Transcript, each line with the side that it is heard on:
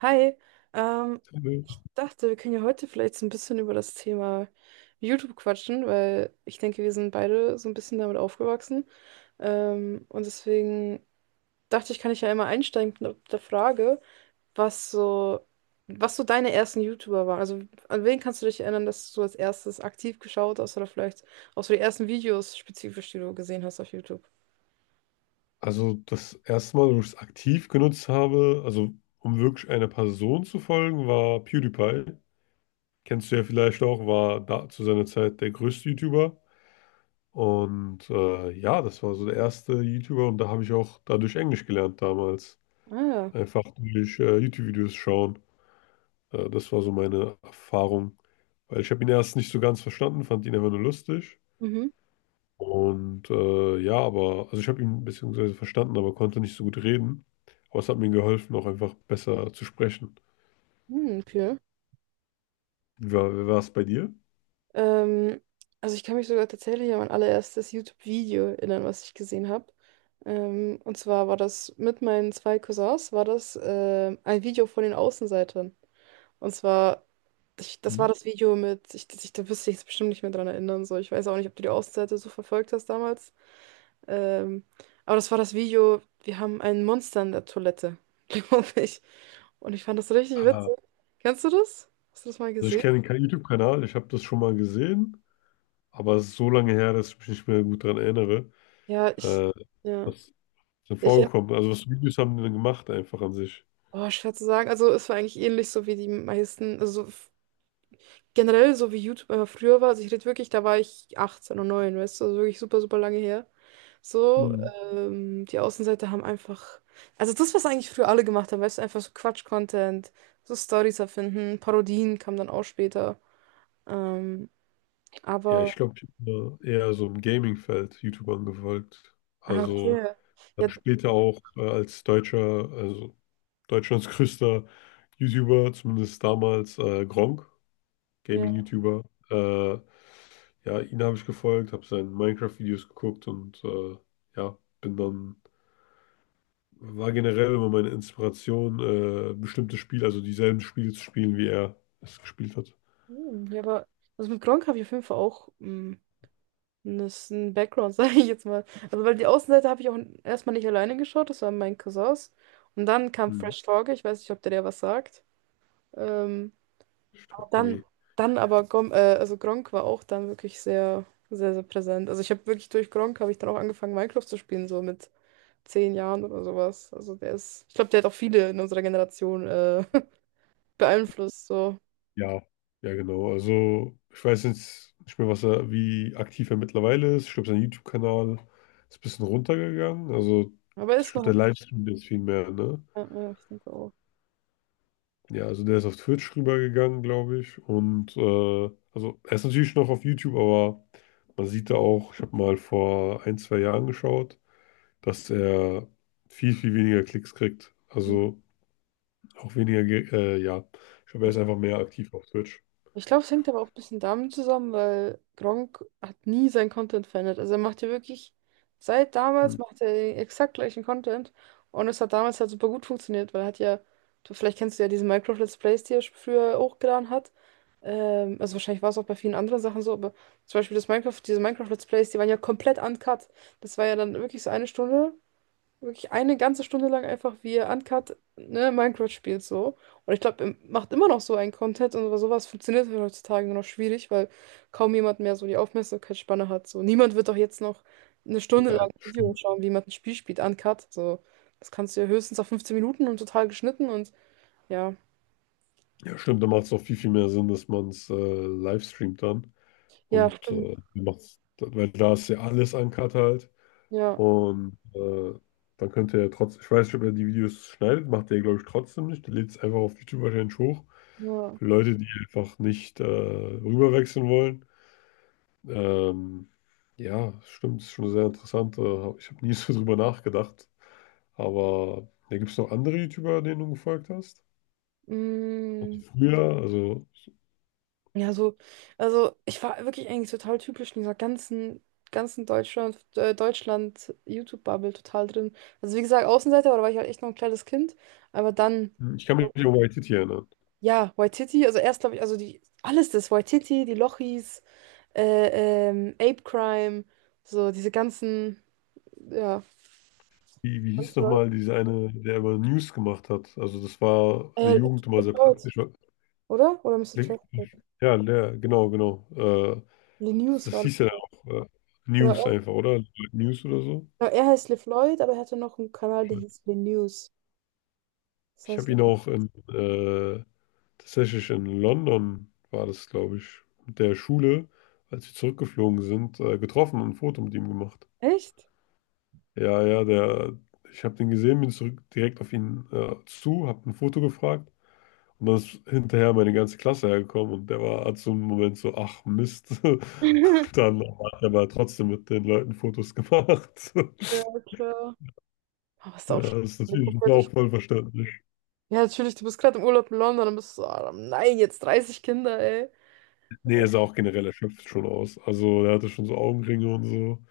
right: Hi, ähm, dachte, wir können ja heute vielleicht so ein bisschen über das Thema YouTube quatschen, weil ich denke, wir sind beide so ein bisschen damit aufgewachsen. Und deswegen dachte ich, kann ich ja immer einsteigen mit der Frage, was so, was so deine ersten YouTuber waren. Also an wen kannst du dich erinnern, dass du als erstes aktiv geschaut hast oder vielleicht auch so die ersten Videos spezifisch, die du gesehen hast auf YouTube?
left: Also das erste Mal, wo ich es aktiv genutzt habe, also um wirklich einer Person zu folgen, war PewDiePie. Kennst du ja vielleicht auch, war da zu seiner Zeit der größte YouTuber. Und das war so der erste YouTuber und da habe ich auch dadurch Englisch gelernt damals.
right: Ah, ja.
left: Einfach durch YouTube-Videos schauen. Das war so meine Erfahrung. Weil ich habe ihn erst nicht so ganz verstanden, fand ihn einfach nur lustig.
right: Mhm.
left: Und ja, aber, also ich habe ihn beziehungsweise verstanden, aber konnte nicht so gut reden. Aber es hat mir geholfen, auch einfach besser zu sprechen.
right: Hm, okay.
left: Wie war es bei dir?
right: Ähm, also ich kann mich sogar tatsächlich an mein allererstes YouTube-Video erinnern, was ich gesehen habe. Und zwar war das mit meinen zwei Cousins, war das ein Video von den Außenseitern. Und zwar, das war
left: Mhm.
right: das Video da wirst du jetzt bestimmt nicht mehr dran erinnern, so. Ich weiß auch nicht, ob du die Außenseiter so verfolgt hast damals. Ähm, aber das war das Video, wir haben ein Monster in der Toilette, glaube ich. Und ich fand das richtig
left: Ah,
right: witzig. Kennst du das? Hast du das mal
left: also ich
right: gesehen?
left: kenne keinen YouTube-Kanal, ich habe das schon mal gesehen, aber es ist so lange her, dass ich mich nicht mehr gut daran erinnere.
right: Ja,
left: Äh,
right: ja.
left: was ist denn
right: Ja.
left: vorgekommen? Ist. Also was für Videos haben die denn gemacht einfach an sich?
right: Oh, schwer zu sagen. Also es war eigentlich ähnlich so wie die meisten, also generell so wie YouTube einfach früher war. Also ich rede wirklich, da war ich 18 und 9, weißt du, also wirklich super, super lange her. So,
left: Mhm.
right: die Außenseiter haben einfach, also das, was eigentlich früher alle gemacht haben, weißt du, einfach so Quatsch-Content, so Stories erfinden, Parodien kamen dann auch später. Ähm,
left: Ja, ich
right: aber,
left: glaube, ich bin da eher so im Gaming-Feld YouTube angefolgt.
right: ah,
left: Also
right: okay.
left: dann
right: Ja,
left: später auch als deutscher, also Deutschlands größter YouTuber, zumindest damals, Gronkh,
right: ja,
left: Gaming-YouTuber. Äh, ja, ihn habe ich gefolgt, habe seine Minecraft-Videos geguckt und ja, bin dann, war generell immer meine Inspiration, bestimmte Spiele, also dieselben Spiele zu spielen, wie er es gespielt hat.
right: hm, ja, aber also mit Gronkh habe ich auf jeden Fall auch. Das ist ein Background, sage ich jetzt mal. Also, weil die Außenseite habe ich auch erstmal nicht alleine geschaut, das waren meine Cousins. Und dann kam
left: Hm.
right: Fresh Torge, ich weiß nicht, ob der dir was sagt. Ähm,
left: Ich glaub,
right: dann,
left: nee.
right: also Gronkh war auch dann wirklich sehr, sehr, sehr präsent. Also, ich habe wirklich durch Gronkh habe ich dann auch angefangen, Minecraft zu spielen, so mit 10 Jahren oder sowas. Also, der ist, ich glaube, der hat auch viele in unserer Generation beeinflusst, so.
left: Ja, ja, genau. Also, ich weiß jetzt nicht mehr, was er, wie aktiv er mittlerweile ist. Ich glaube, sein YouTube-Kanal ist ein bisschen runtergegangen. Also,
right: Aber er
left: ich
right: ist
left: glaube,
right: noch.
left: der Livestream ist viel mehr, ne?
right: Ja, ja, ich denke auch.
left: Ja, also der ist auf Twitch rübergegangen, glaube ich. Und also er ist natürlich noch auf YouTube, aber man sieht da auch, ich habe mal vor ein, zwei Jahren geschaut, dass er viel, viel weniger Klicks kriegt. Also auch weniger, Ich glaube, er ist einfach mehr aktiv auf Twitch.
right: Ich glaube, es hängt aber auch ein bisschen damit zusammen, weil Gronkh hat nie seinen Content verändert. Also er macht ja wirklich, seit
left: Hm.
right: damals macht er den exakt gleichen Content und es hat damals halt super gut funktioniert, weil er hat ja, du, vielleicht kennst du ja diese Minecraft-Let's Plays, die er früher hochgeladen hat. Also wahrscheinlich war es auch bei vielen anderen Sachen so, aber zum Beispiel das Minecraft, diese Minecraft-Let's Plays, die waren ja komplett uncut. Das war ja dann wirklich so eine Stunde wirklich eine ganze Stunde lang einfach, wie ihr Uncut, ne, Minecraft spielt so. Und ich glaube, er macht immer noch so einen Content und sowas funktioniert halt heutzutage nur noch schwierig, weil kaum jemand mehr so die Aufmerksamkeitsspanne hat. So, niemand wird doch jetzt noch eine Stunde lang
left: Ja,
right: ein Video
left: stimmt.
right: schauen, wie jemand ein Spiel spielt, Uncut. So, das kannst du ja höchstens auf 15 Minuten und total geschnitten und ja.
left: Ja, stimmt, da macht es auch viel, viel mehr Sinn, dass man es live streamt dann.
right: Ja,
left: Und
right: stimmt.
left: macht's, weil da ist ja alles uncut halt.
right: Ja,
left: Und dann könnt ihr ja trotzdem, ich weiß nicht, ob er die Videos schneidet, macht er, glaube ich, trotzdem nicht. Der lädt es einfach auf YouTube wahrscheinlich hoch.
right: ja.
left: Für Leute, die einfach nicht rüberwechseln wollen. Ähm, ja, stimmt, ist schon sehr interessant. Ich habe nie so drüber nachgedacht. Aber da gibt es noch andere YouTuber, denen du gefolgt hast?
right: Mm.
left: Früher, also
right: Ja, so, also ich war wirklich eigentlich total typisch in dieser ganzen, Deutschland YouTube-Bubble total drin. Also wie gesagt, Außenseiter, aber da war ich halt echt noch ein kleines Kind. Aber dann,
left: hm, ich kann mich nicht um YTT erinnern.
right: ja, Waititi, also erst glaube ich, also die, alles das, Waititi, die Lochis, Ape Crime, so diese ganzen, ja,
left: Wie, wie hieß
right: ganzen Leute.
left: nochmal dieser eine, der immer News gemacht hat? Also das war in der
right: Äh,
left: Jugend immer sehr
right: LeFloid,
left: praktisch, weil-
right: oder? Oder Mister
left: Le-
right: Traffic.
left: Ja, Lehr, genau, genau.
right: Le
left: Das,
right: News
left: das
right: war.
left: hieß ja auch
right: Genau,
left: News
right: er,
left: einfach, oder? News oder so.
right: genau, er heißt LeFloid, aber er hatte noch einen Kanal, der hieß Le News. Das
left: Ich
right: heißt,
left: habe ihn auch tatsächlich in London, war das, glaube ich, mit der Schule, als wir zurückgeflogen sind, getroffen und ein Foto mit ihm gemacht.
right: echt?
left: Ja, ja, der, ich habe den gesehen, bin zurück direkt auf ihn zu, habe ein Foto gefragt. Und dann ist hinterher meine ganze Klasse hergekommen und der war hat so einen Moment so, ach Mist. Und dann hat er aber trotzdem mit den Leuten Fotos gemacht.
right: Ja, klar. Aber ist
left: Ja,
right: auch schon
left: das ist
right: eine
left: natürlich
right: komplette
left: auch
right: Sch.
left: voll verständlich.
right: Ja, natürlich, du bist gerade im Urlaub in London, dann bist du so, ah, nein, jetzt 30 Kinder, ey.
left: Nee, er sah auch generell erschöpft schon aus. Also er hatte schon so Augenringe und so.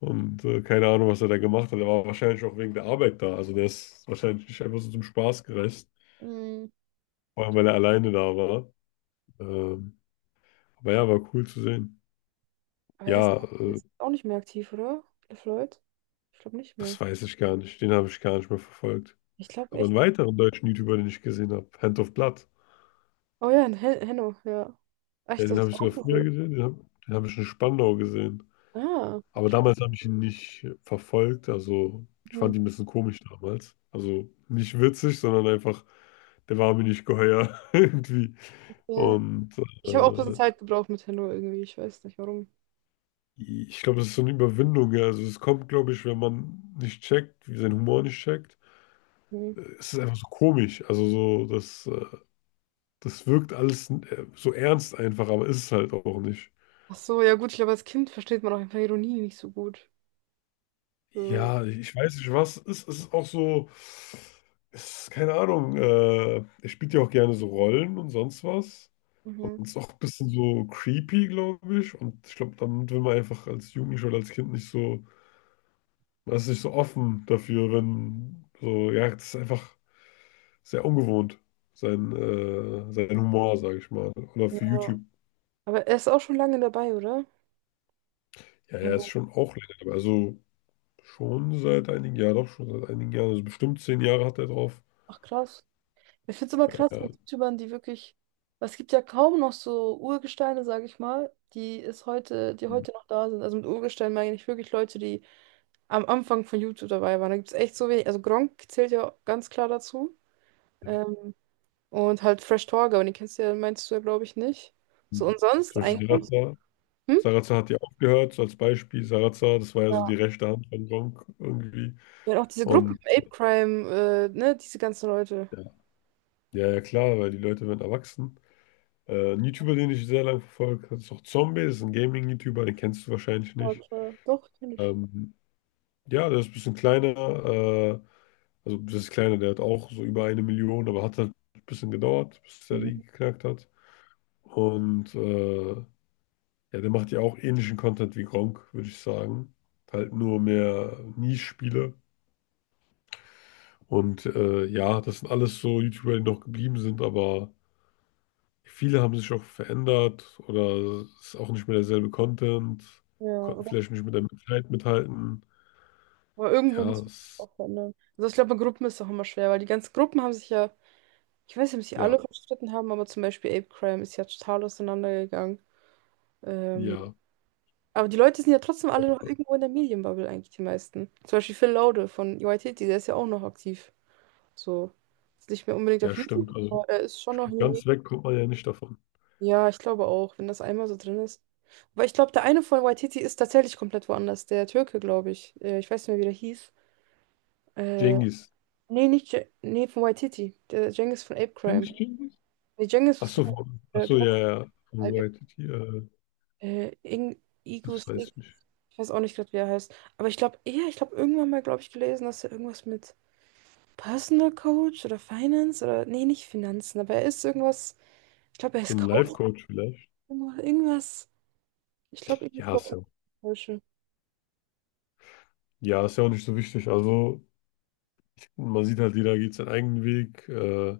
left: Und keine Ahnung, was er da gemacht hat. Er war wahrscheinlich auch wegen der Arbeit da. Also der ist wahrscheinlich nicht einfach so zum Spaß gereist.
right: Mhm.
left: Vor allem, weil er alleine da war. Ähm, aber ja, war cool zu sehen.
right: Aber er ist,
left: Ja,
right: er ist auch nicht mehr aktiv, oder? LeFloid? Ich glaube nicht mehr.
left: das weiß ich gar nicht. Den habe ich gar nicht mehr verfolgt.
right: Ich glaube
left: Aber
right: echt.
left: einen weiteren deutschen YouTuber, den ich gesehen habe, Hand of Blood.
right: Oh ja, in Henno, ja.
left: Ja,
right: Echt, das
left: den habe
right: ist
left: ich
right: auch
left: sogar früher
right: cool.
left: gesehen, den hab ich in Spandau gesehen.
right: Ah,
left: Aber
right: okay.
left: damals habe ich ihn nicht verfolgt, also ich
right: Mhm.
left: fand ihn ein bisschen komisch damals. Also nicht witzig, sondern einfach, der war mir nicht geheuer irgendwie.
right: Ja.
left: Und
right: Ich habe auch ein bisschen
left: äh,
right: Zeit gebraucht mit Henno irgendwie, ich weiß nicht warum.
left: ich glaube, das ist so eine Überwindung, ja. Also es kommt, glaube ich, wenn man nicht checkt, wie sein Humor nicht checkt.
right: Mhm.
left: Es ist einfach so komisch. Also so, das, das wirkt alles so ernst einfach, aber ist es halt auch nicht.
right: Ach so, ja gut, ich glaube, als Kind versteht man auch einfach Ironie nicht so gut. So.
left: Ja, ich weiß nicht, was es ist. Es ist keine Ahnung, er spielt ja auch gerne so Rollen und sonst was. Und
right: Mhm.
left: ist auch ein bisschen so creepy, glaube ich. Und ich glaube, damit will man einfach als Jugendlicher oder als Kind nicht so, man ist nicht so offen dafür, wenn so, ja, das ist einfach sehr ungewohnt, sein Humor, sage ich mal. Oder
right: Ja.
left: für YouTube.
right: Aber er ist auch schon lange dabei, oder?
left: Ja,
right: Ja.
left: er ist schon auch länger dabei. Also schon seit einigen Jahren, doch schon seit einigen Jahren, also bestimmt zehn Jahre hat er drauf.
right: Ach krass. Ich finde es immer krass
left: Ja.
right: mit YouTubern, die wirklich, weil es gibt ja kaum noch so Urgesteine, sage ich mal, die heute noch da sind. Also mit Urgesteinen meine ich wirklich Leute, die am Anfang von YouTube dabei waren. Da gibt es echt so wenig. Also Gronkh zählt ja ganz klar dazu. Ähm, und halt Fresh Torge, aber den kennst du ja, meinst du ja, glaube ich, nicht. So
left: Mhm.
right: und sonst
left: Zum Beispiel Mhm.
right: eigentlich.
left: Sarazza.
right: Hm?
left: Sarazza hat ja aufgehört, so als Beispiel. Sarazza, das war ja so
right: Ja.
left: die rechte Hand von Gronk irgendwie.
right: Ja, auch diese Gruppen,
left: Und
right: Ape Crime, ne, diese ganzen Leute.
left: ja, ja, klar, weil die Leute werden erwachsen. Ein YouTuber, den ich sehr lange verfolge, ist auch Zombie, ist ein Gaming-YouTuber, den kennst du wahrscheinlich
right: Ja,
left: nicht.
right: klar. Doch, finde ich.
left: Ähm, ja, der ist ein bisschen kleiner, äh, also das ist kleiner, der hat auch so über eine Million, aber hat halt ein bisschen gedauert, bis der die
right: Mhm.
left: geknackt hat. Und ja, der macht ja auch ähnlichen Content wie Gronkh, würde ich sagen. Halt nur mehr Nischspiele. Und ja, das sind alles so YouTuber, die noch geblieben sind, aber viele haben sich auch verändert oder es ist auch nicht mehr derselbe Content,
right: Ja,
left: konnten
right: oder
left: vielleicht nicht mit der Zeit mithalten.
right: Aber irgendwo
left: Ja,
right: muss man sich
left: es,
right: auch verändern. Also ich glaube, in Gruppen ist es auch immer schwer, weil die ganzen Gruppen haben sich ja, ich weiß nicht, ob sie alle
left: ja,
right: verstritten haben, aber zum Beispiel Ape Crime ist ja total auseinandergegangen. Ähm,
left: ja,
right: aber die Leute sind ja trotzdem alle noch irgendwo in der Medienbubble eigentlich, die meisten. Zum Beispiel Phil Laude von YTT, der ist ja auch noch aktiv. So. Ist nicht mehr unbedingt
left: ja,
right: auf
left: stimmt.
right: YouTube,
left: Also
right: aber er ist schon noch in den Medien.
left: ganz weg kommt man ja nicht davon.
right: Ja, ich glaube auch, wenn das einmal so drin ist. Aber ich glaube, der eine von YTT ist tatsächlich komplett woanders. Der Türke, glaube ich. Ich weiß nicht mehr, wie der hieß. Äh,
left: Jengis
right: Nee, nicht Je nee, von White City. Der Cengiz von Ape Crime.
left: Kennst du Cengiz?
right: Nee, Cengiz
left: Ach
right: ist der,
left: so, von- ach
right: der
left: so,
right: Glatt.
left: ja, ja. Von YTT,
right: Ing
left: das
right: Igus,
left: weiß
right: Ig
left: ich nicht.
right: ich weiß auch nicht gerade, wie er heißt. Aber ich glaube, ja, ich glaube, irgendwann mal, glaube ich, gelesen, dass er irgendwas mit Personal Coach oder Finance oder, nee, nicht Finanzen, aber er ist irgendwas, ich glaube, er
left: So
right: ist
left: ein
right: Coach
left: Life-Coach vielleicht.
right: oder irgendwas. Ich glaube, irgendwas
left: Ja, ist
right: was
left: ja
right: Falsche.
left: Ja, ist ja auch nicht so wichtig. Also, man sieht halt, jeder geht seinen eigenen Weg.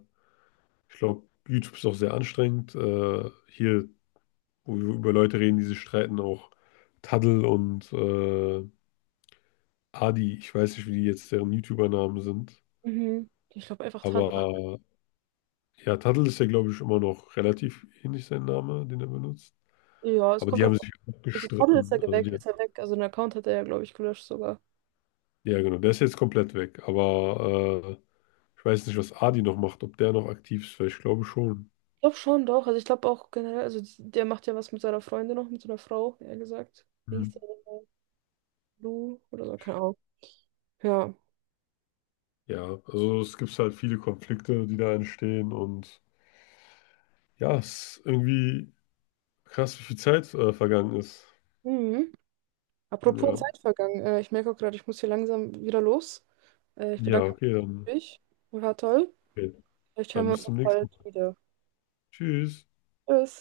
left: Ich glaube, YouTube ist auch sehr anstrengend. Wo wir über Leute reden, die sich streiten, auch Taddel und Adi. Ich weiß nicht, wie die jetzt deren YouTuber-Namen sind.
right: Mhm. Ich glaube einfach Tadel.
left: Aber ja, Taddel ist ja, glaube ich, immer noch relativ ähnlich sein Name, den er benutzt.
right: Ja, es
left: Aber
right: kommt
left: die haben
right: drauf an.
left: sich auch
right: Also Tadel ist
left: gestritten.
right: er
left: Also,
right: weg,
left: die,
right: ist er weg. Also ein Account hat er ja, glaube ich, gelöscht sogar.
left: ja, genau. Der ist jetzt komplett weg. Aber ich weiß nicht, was Adi noch macht, ob der noch aktiv ist, weil ich glaube schon.
right: Ich glaube schon doch. Also ich glaube auch generell, also der macht ja was mit seiner Freundin noch, mit seiner Frau, eher gesagt. Wie hieß der?
left: Mhm.
right: Lou oder so, keine Ahnung. Ja.
left: Ja, also es gibt halt viele Konflikte, die da entstehen und ja, es ist irgendwie krass, wie viel Zeit vergangen ist.
right: Mhm. Apropos
left: Ja.
right: Zeit vergangen. Ich merke auch gerade, ich muss hier langsam wieder los. Ich
left: Ja,
right: bedanke mich. War toll.
left: okay,
right: Vielleicht hören
left: dann
right: wir
left: bis
right: uns
left: zum
right: auch
left: nächsten
right: bald
left: Mal.
right: wieder.
left: Tschüss.
right: Tschüss.